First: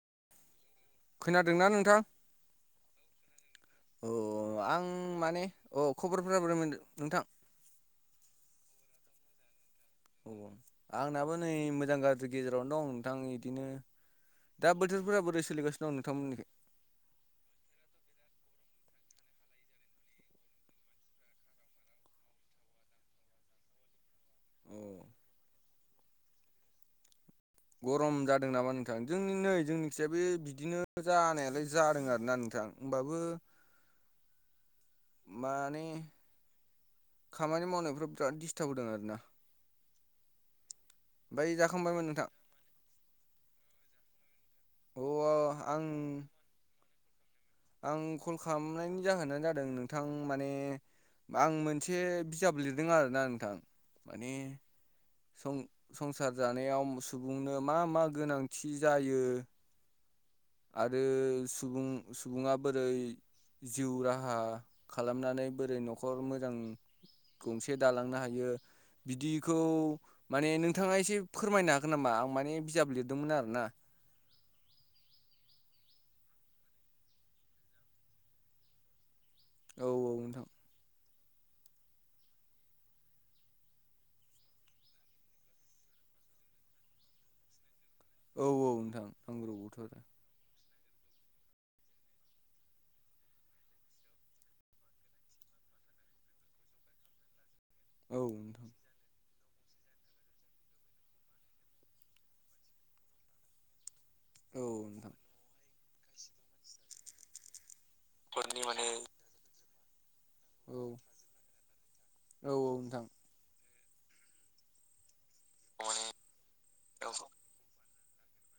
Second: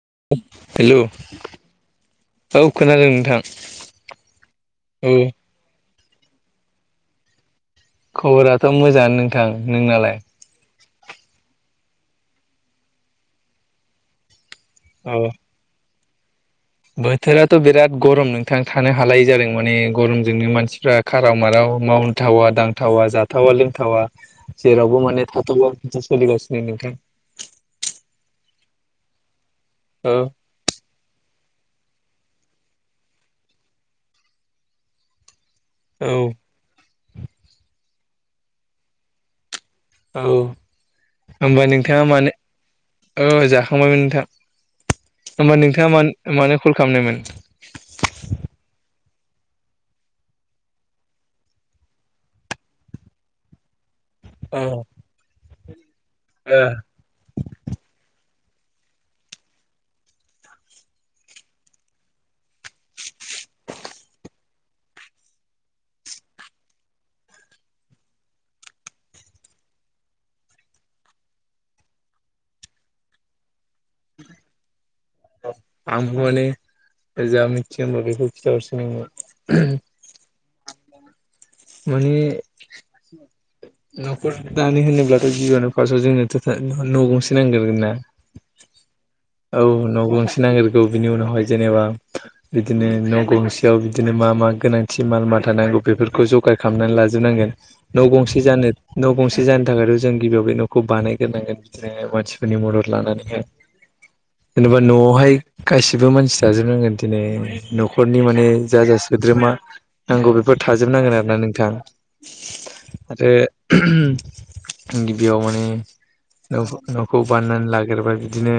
[inaudible] खोना दोंना नोंथां? औ खोनादों नोंथां अ आं औ माने, औ। खबरफोरा बोरै मोनदों नोंथां? खबराथ' मोजां नोंथां नोंनालाय? औ आंनाबो नै मोजां गाज्रि गेजेरावनो दं नोंथां इदिनो दा अ बोथोरफोरा बोरै सोलिगासिनो? नोंथांमोननिखै बोथोराथ' बिराद गरम नोंथां, थानो हालायै जादों, माने गरमजोंनो मानसिफ्रा खाराव-माराव, अ मावथावा-दांथावा, जाथावा-लोंथावा, अ जेरावबो माने थाथावा-माथावा सोलिगासिनो नोंथां। गरम जादों नामा नोंथां? जोंनि नै जोंनिखिजाय औ बे बिदिनो जानायालाय जादों आरोना नोंथां होमबाबो, माने, औ खामानि मावनायफ्राव बिराद दिसटाबहोदों आरोना, औ, ओमफ्राय होमबा जाखांबायमोन नोंथाङा नोंथां? मानो? औ जाखांबायमोन नोंथां। अ होमबा नोंथाङा आं मानो-मानो कल खालामनायमोन? आं कल खालाम नायनि जाहोनानो जादों, नोंथां माने, आं मोनसे बिजाब लिरदों आरोना नोंथां। माने अ सं-संसार ओ जानायाव सुबुंनो मा-मा गोनां? थि जायो, आरो सुबुं-सुबुङा बोर जिउ राहा, खालामनानै बोरै न'खर मोजां गंसे दालांनो हायो। बिदिखौ, माने नोंथाङा एसे फोरमायनो हागोन नामा? आं माने बिजाब लिरदोंमोन आरोना। [unintelligible] आंबो माने, जा मिथियो होमबा बेखौ खिथाहरसै नोंनो औ औ नोंथां माने, न'खर दानो होनोब्लाथ' जिउआनो फार्स्टआव जोंनो न' गंसे नांगोरगोन ना। औ औ नोंथां औ नांग्रोगौथ' आरो न' गंसे नांगो औ बिनि उनावहाय जेनेबा, बिदिनो न' गंसेयाव बिदिनो मा-मा गोनांथि माल मा थानां बेफोरखौ जगार खालामनानै लाोबांजोब नांगोन। न' औ गंसे नोंथां जानो न' गंसे, जानो थाखायथ' जों गिबियाव बे न'खौ बानायग्रनांगोन बिदिनो मानसिफोरनि मदद लानानैहाय, औ जेनेबा नोंथां न'आवहाय गासिबो मानसि जाजोबनांगोन दिनै, न'खरनि माने जा-जा सोद्रोमा नांगौ बेफोर औ औ थाजोबनांगोन आरो, नोंथां औ नोंथां आरो [unintelligible] बेयाव माने, औ न' - औ न'खौ बाननानै ला नागेरबा बिदिनो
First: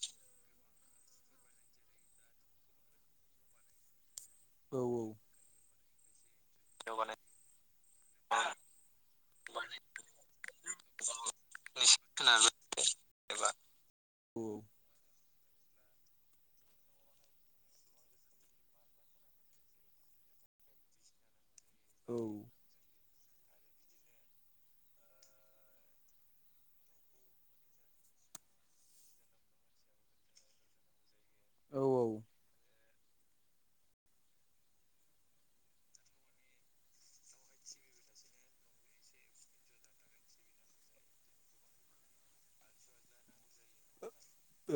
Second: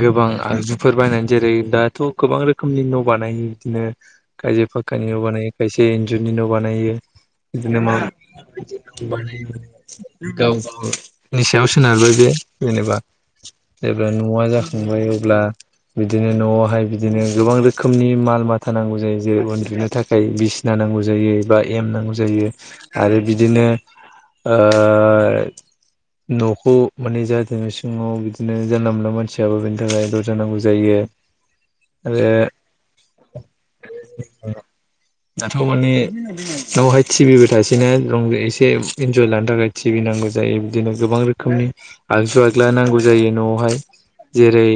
गोबां आगजुफोर बायनानै जेरै दाथ' गोबां रोखोमनि न' बानायो। बिदिनो खायसे औ फाखक्कानि न' बानायो खायसे इन्जुरनि न' औ बानायो नोंथां बिदिनो मा? [inaudible] औ औ गाव-गावनि सायाव औ औ सोनारबाय बे जेनेबा नोंथां जेब्ला न'आ जाखांबाय अब्ला बिदिनो न'आवहाय बिदिनो गोबां रोखोमनि माल-माथा नांगौ जायो। जेरै उन्दुनो थाखाय बिसि ना नांगौ जायो बा एम नांगौ जायो। आरो बिदिनो ओ न'खौ माने जाहाथे इसिं नवाव बिदिनो जानला-मोनला मानसि हाबो बेनि थाखाय दरजा नांगौ जायो। आरो [unintelligible] दाथ' माने न'आवहाय टिभिबो थासेैनो रंज एसे इन्जय लानो थाखाय टिभि नांगौ जायो बिदिनो गोबां रो खोमनि आगजु आगला नांगौ जायो न'आवहाय। जेरै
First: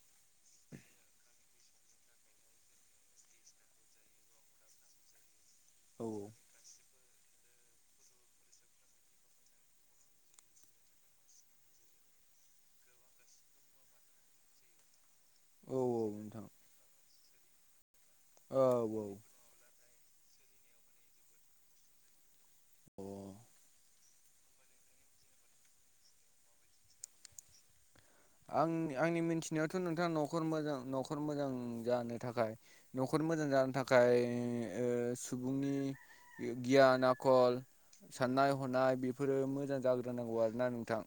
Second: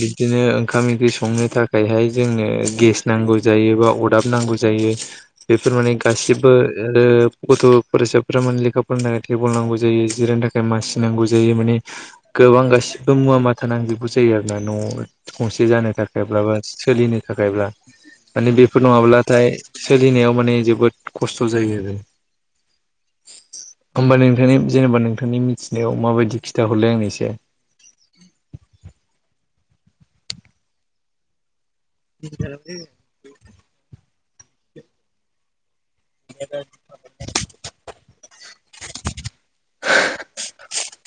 बिदिनो ओं खाम ओंख्रि संनो थाखायहाय जोंनो गेस नांगौ जायो बा अदाब नांगौ जायो। बेफोर माने गासिबो ओदो गथ' फरायसाफोरा माने लेखा फरायनो थाखाय टेबोल नांगौ जायो जिरायनो थाखाय मासि नांगौ जायो माने। गोबां गासिबो मुवा माथा नांजुबगौ जायो आरोना न'आव। गंसे जानो थाखायब्ला बा सोलिनो थाखायब्ला माने औ बेफोर औ नङाब्लाथाय सोलिनायाव माने जोबोद खस्थ' जायो आरो। अ होमबा नोंथांनि जेनेबा नोंथांनि मिथिनायाव माबायदि खिथा हरलाय आंनो इसे। आं आंनि मिथिनायावथ' नोंथाङा न'खर मोजां न'खर मोजां जानो थाखाय न'खर मोजां जानो थाखाय ओ सुबुंनि गि-गियान आखल साननाय हनाय बेफोरो मोजां जाग्रोनांगौ आरोना नोंथां।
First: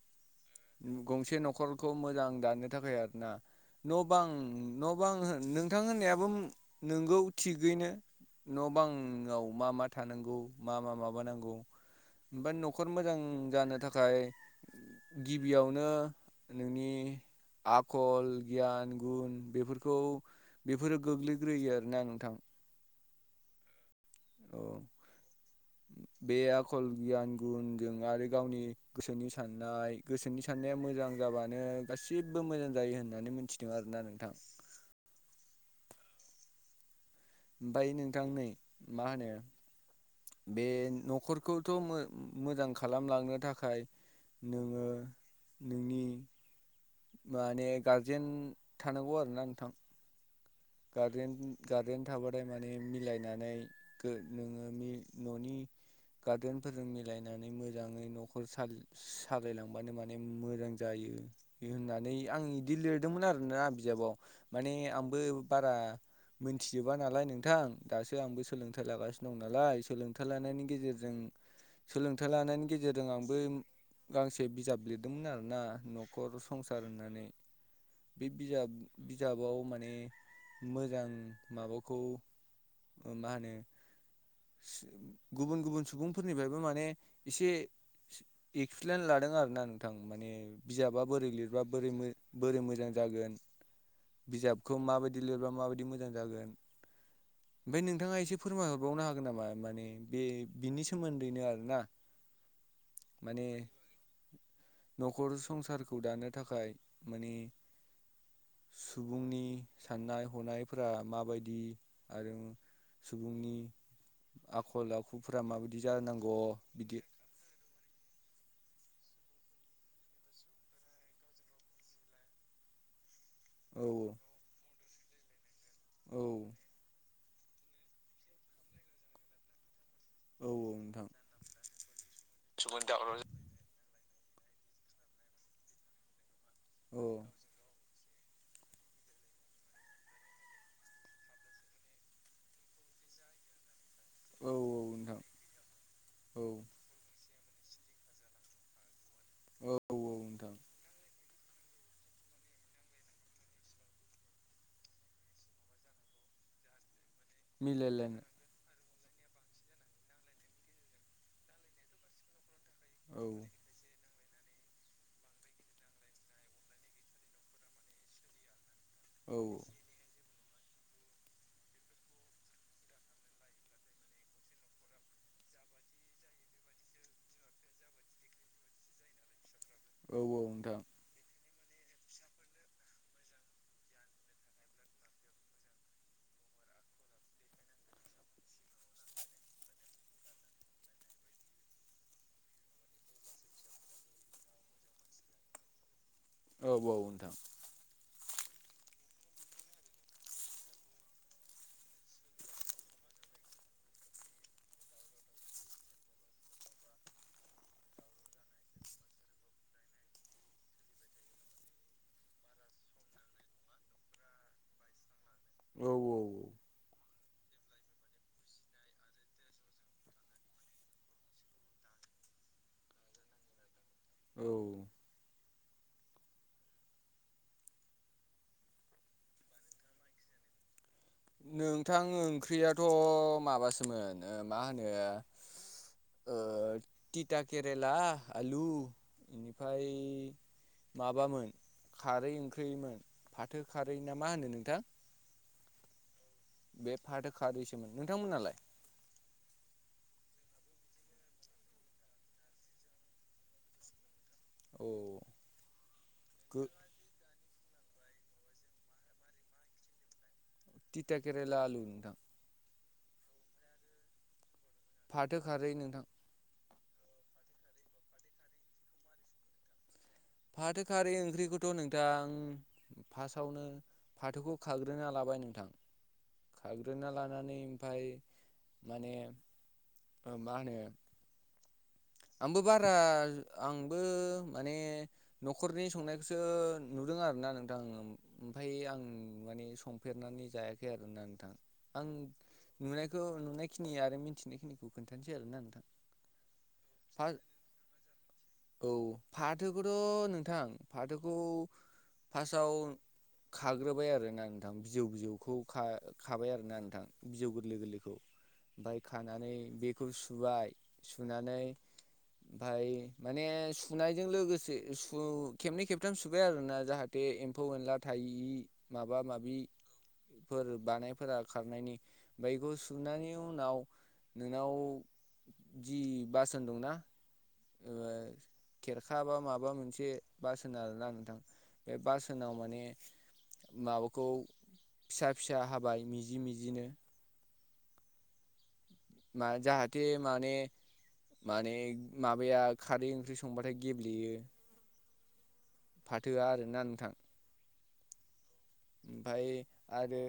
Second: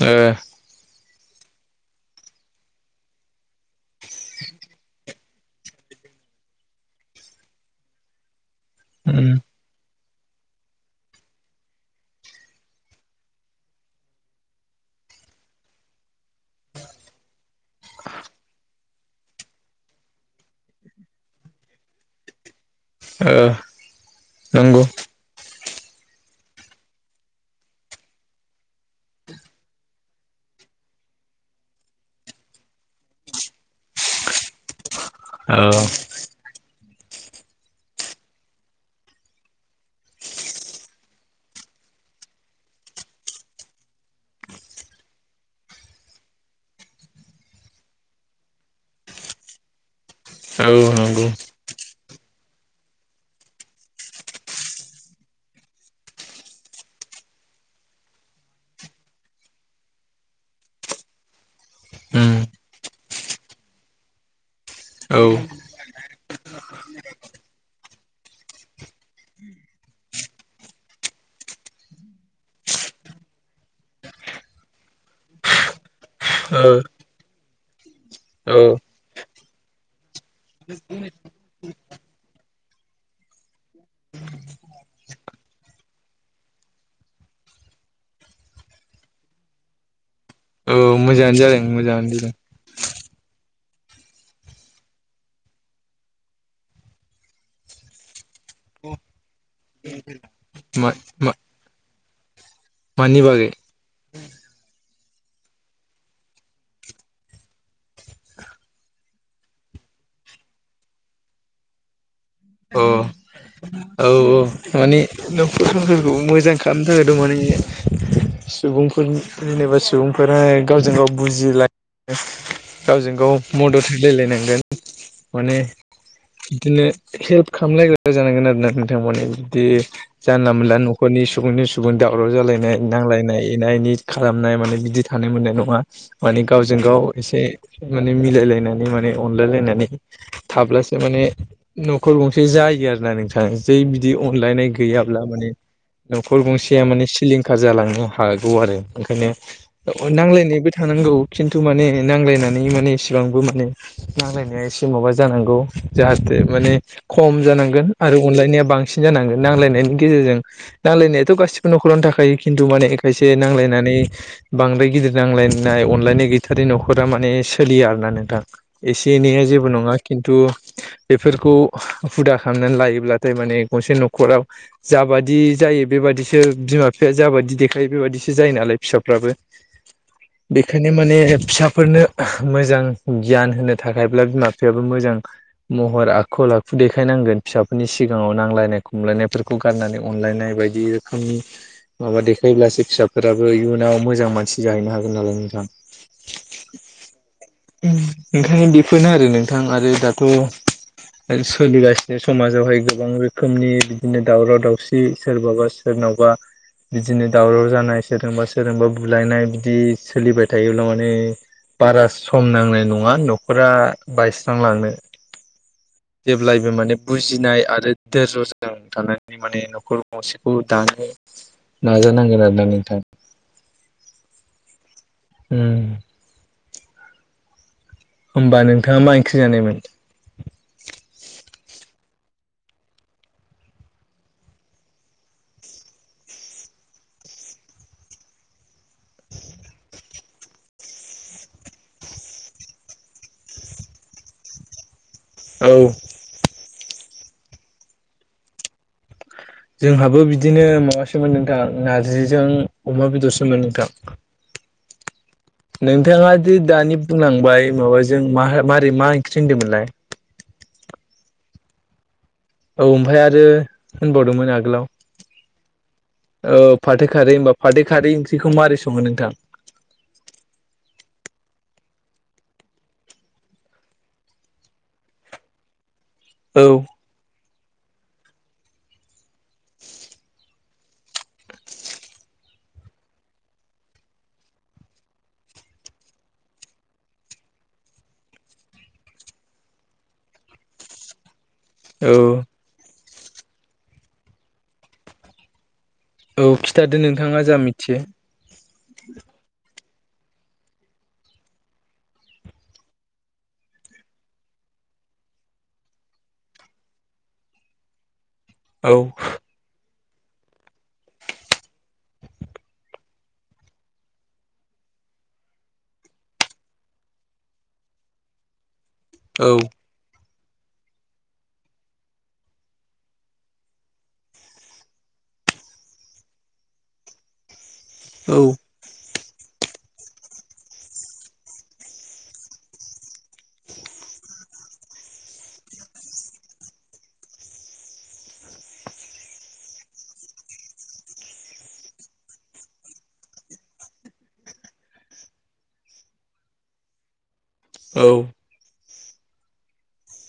ओ गंसे न'खरखौ मोजां दानो थाखाय आरोना। न' बां न' बां होन नोंथां होननायाबो नोंगौ थिगैनो न' बांआव मा मा थानांगौ मा मा माबानांगौ? ओमफाय न'खर मोजां जानो थाखाय गिबियावनो नोंनि आखल, गियान, गुन बेफोरखौ बेफोरो गोग्लैग्रोयो आरोना नोंथां। ओ औ नंगौ। [inaudible] बे आखल गियान गुनजों आरो गावनि गोसोनि साननाय गोसोनि साननाया मोजां मोजां जाबानो गासिबो मोजां जायो होननानै मिथिदों आरोना नोंथां। औ। ओमफाय नोंथां नै मा होनो बे न'खरखौथ' मो-मोजां खालामलांनो थाखाय नोङो नोंनि माने गारजेन थानांगौ आरो ना नोंथां। औ नंगौ। गारजेन गारजेन थाबाथाय माने मिलायनानै गो नोङो नि न'नि गारजेनफोरजों मिलायनानै मोजाङै न'खर सालाय सालायलांबानो माने मोजां जा यो होननानै उम आं इदि लिरदोंमोन आरोना बिजाबाव माने आंबो औ ओ बारा मोनथिजोबा नालाय नोंथां दासो आंबो सोलोंथाइ लागासिनो दं नालाय सोलों थाइ लानायनि गेजेरजों सोलोंथाइ लानायनि गेजेरजों आंबो गांसे बिजाब लिरदोंमोन आरोना न' ख'र औ संसार होननानै। बे बिजाब बिजाबाव माने मोजां माबाखौ ओ मा होनो सु गुबुन गुबुन सुबुंफोरनिफ्रायबो माने एसे एक्सप्लेन लादों आरोना नोंथां माने औ बिजाबा बोरै मोजाङानो जादों लिरबा बोरै मोजाङानो मो जादों बोरै मोजां जागोन बिजाबखौ माबायदि लिरब्ला माबायदि मोजां जागोन। ओमफ्राय नोंथाङा एसे फोरमाय हरबावनो हागोन नामा माने बे बिनि मा मा सोमोन्दैनो आरोना मानि माने बागै? न'खर संसारखौ दानो थाखाय माने सुबुंनि साननाय हनायफोरा माबायदि आरो सुबुंनि औ औ आखल माने आखुफोरा न'खर माबायदि संसारखौ जानांगौ मोजां खालामनो बिदि थाखायथ' माने सुबुंफोर जेनेबा सुबुंफोरा गावजों गाव बुजिलायो गावजों गाव मदद औ औ होलायलायनांगोन माने औ बिदिनो हेल्प खालामलायग्रा जानांगोन आरोना नोंथां माने बिदि औ जानला मोनला नोंथां न'खरनि सुबुंनि सुबुं दावराव जालायनाय सुबुंनि दावराव नांलायनाय एना एनि खालामनाय माने बिदि थानो मोननाय नङा माने गावजों गाव औ एसे माने मिलायलायनानै माने अनलाय लायनानै थाब्लासो माने न'खर गंसे जायो आरो ना नोंथां जै बिदि औ अनलायनाय गैयाब्ला नोंथां माने न'खर औ गंसेया माने सिलिं खार जालांनो हागौ आरो ओंखायनो औ नांज्लायनायबो थानांगौ खिन्थु माने नांलायनानै माने इसेबांबो माने नांजलायनाया एसे माबा जानांगौ जाहाथे बे माने खम जानांगोन आरो मिलायलायनो अनलायनाया बांसिन साबसिन जानांगोन नांलायनायनि गेजेरजों नांलायनायाथ' गासिबो न'खरावनो थाखायो खिन्थु माने औ खायसे नांलायनानै बांद्राय गिदिर नांलायनाय अनलायनाय गैथारै न'खरा माने सोलिया आरो ना नोंथां एसे औ एनैआ जेबो नङा खिन्थु बेफोरखौ हुदा खालामनानै लायो ब्लाथाय माने गसे न'खराव जाबादि जायो बेबादिसो बिमा बिफाया जाबादि देखायो बेबायदिसो जायो नालाय फिसाफ्राबो औ औ नोंथां बेखायनो माने फिसा फोरनो मोजां गियान होनो थाखायब्ला बिमा बिफायाबो मोजां महर आखल आखु देखायनांगोन फिसा फोरनि सिगाङाव नांलायनाय खमलायनायफोरखौ गारनानै अनलायनाय बायदि रोखोमनि माबा देखायोब्लासो फिसाफोराबो इयुनाव मोजां मानसि जाहैनो हागोन नालाय नोंथां औ औ नोंथां ओंखायनो बेफोरनो आरो नोंथां आरो दाथ' सोलिगासिनो समाजावहाय गोबां रोखोमनि बिदिनो दावराव दावसि सोरबाबा सोरनावबा बिदिनो दावराव जानाय सोरजोंबा सोरजोंबा बुलायनाय बिदि सोलिबाय थायोब्ला माने बारा सम नांनाय नङा न'खरा बायस्रांलांनो औ औ जेब्लायबो माने बुजिनाय आरो दोरज'जों थानानै माने न'खर गंसेखौ दानो नाजानांगोन आरोना नोंथां औ ओम होमबा नोंथाङा मा ओंख्रि जानायमोन नोंथां ओंख्रियाथ' माबासोमोन मा होनो तिता केरेला आलु बेनिफ्राय माबामोन खारै ओंख्रिमोन फाथो खारै ना मा होनो नोंथां औ बे फाथोखारदैसोमोन नोंथांमोनालाय जोंहाबो बिदिनो माबासोमोन नोंथां नारजिजों अमा बेदरसोमोन नोंथां औ नोंथाङा दिे गो दानि बुंलांबाय माबाजों मारै मा ओंख्रि होनदोंमोनलाय तिथा केेरेला आलु नोंथां औ ओमफ्राय आरो होनबावदोंमोन आं फाथो खारै नोंथां फाथो खारै होनोमबा फाथै खारै ओंख्रिखौ माबोरै सङो नोंथां फाथो खारै ओंख्रिखौथ' नोंथां फासावनो फाथोखौ खाग्रोना लाबाय नोंथां औ खाग्रोना लानानै ओमफाय माने मा होनो आंबो बारा आंबो माने न'खरनि संनायखौसो नुदों आरोना नोंथां ओमफ्राय आं माने संफेरनो देरनानै जायाखै आरो ना नोंथां आं औ नुनायखौ नुनायखिनि आरो मिन्थिनायखिनिखौ खोन्थानोसै आरोना नोंथां औ खिथादो फा नोंथाङा जा मिथियो बेखौथ' नोंथां फाथोखौ फार्स्टआव खाग्रोबाय आरो ना नोंथां बिजौ बिजौखौ खाबाय आरोना नोंथां बिजौ गोरलै गोरलैखौ औ ओमफाय खानानै बे खौ सुबाय सुनानै ओमफाय माने सुनायजों लोगोसे खेबनै खेबथाम सुबाय आरोना जाहाथे एम्फौ एनला थायि माबा औ माबि फोर बानायफोरा खारनायनि बैग सुनायनि उनाव नोंनाव जि बास होनदों ना औ खाबा माबा मोनसे बास होनो आरोना नोंथां बे बास होनाव माने माबाखौ फिसा फिसा हाबाय मिजि मिजिनो मा जाहाथे माने माने माबाया खारै ओंख्रि संबाथाय गेब्लेयो फाथोआ आरोना नोंथां औ फाय आरो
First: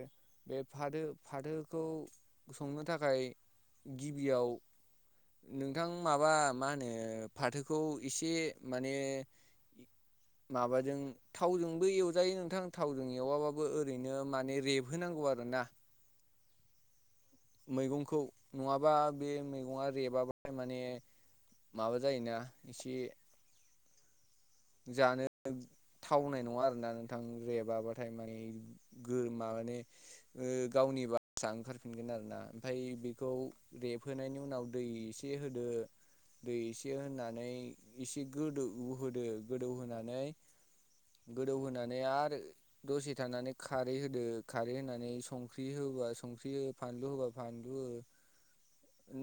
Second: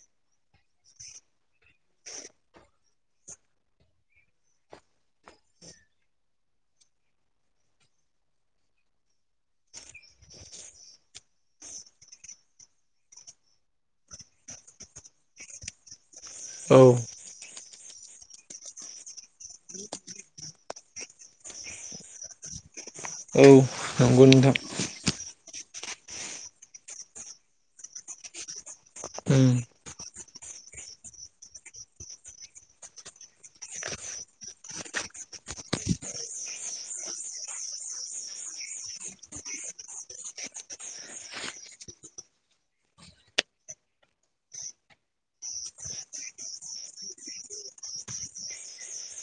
बे फाथो फाथोखौ संनो थाखाय गिबियाव नोंथां माबा मा होनो फाथोखौ एसे माने माबाजों थावजोंबो एवजायो नोंथां थावजों एवाबाबो ओरैनो माने रेबहोनांगौ आरोना औ मैगंखौ नङाबा बे मैगंङा रेबाबा माने माबा जायोना एसे औ नंगौ नोंथां जानो थावनाय नङा आरोना नोंथां रेबाबाथाय माने गोमा उम ने गावनि बासाआ ओंखारफिनगोन आरो ना ओमफ्राय बेखौ रेबहोनायनि उनाव दै एसे होदो दै एसे होनानै एसे गोदो उ होदो गोदौहानै गोदौहोनानै आरो दसे थानानै खारै होदो खारै होनानै संख्रि हो होबा संख्रि फानलु होबा फानलु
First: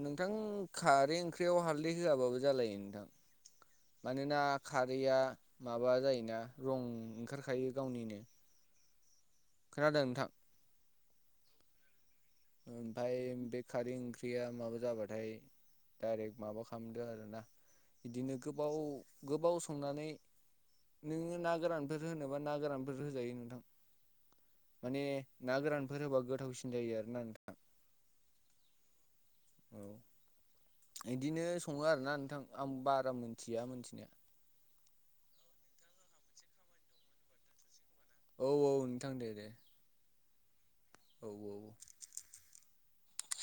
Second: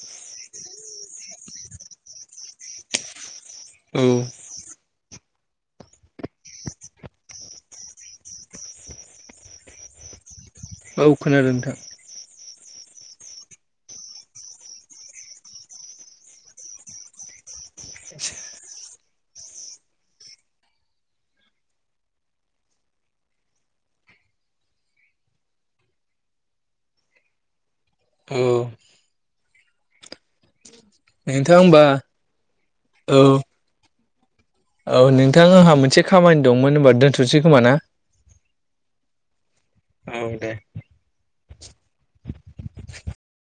नोंथां खारै ओंख्रियाव हालदै होआबाबो जालायो नोंथां औ माने ना खारैया माबा जायोना रं ओंखारखायो गावनिनो खोनादों नोंथां औ खोनादों नोंथां ओमफाय बे खारै ओंख्रिया माबा जाबाथाय डाइरेक्ट माबा खालामदो आरोना बिदिनो गोबाव गोबाव संनानै नोङो ना गोरानफोर होनोबा ना गोरानफोर होजायो नोंथां माने ना गोरानफोर होबा गोथावसिन जायो आरो ना औ औ बिदिनो नोंथां सङो होमबा आरोना नोंथां आं बारा औ मोनथिया मोनथिनाया औ नोंथां आंहा मोनसे खामानि दंमोन होनबा दोनथ'सै खोमा ना औ औ नोंथां दे दे औ दे औ औ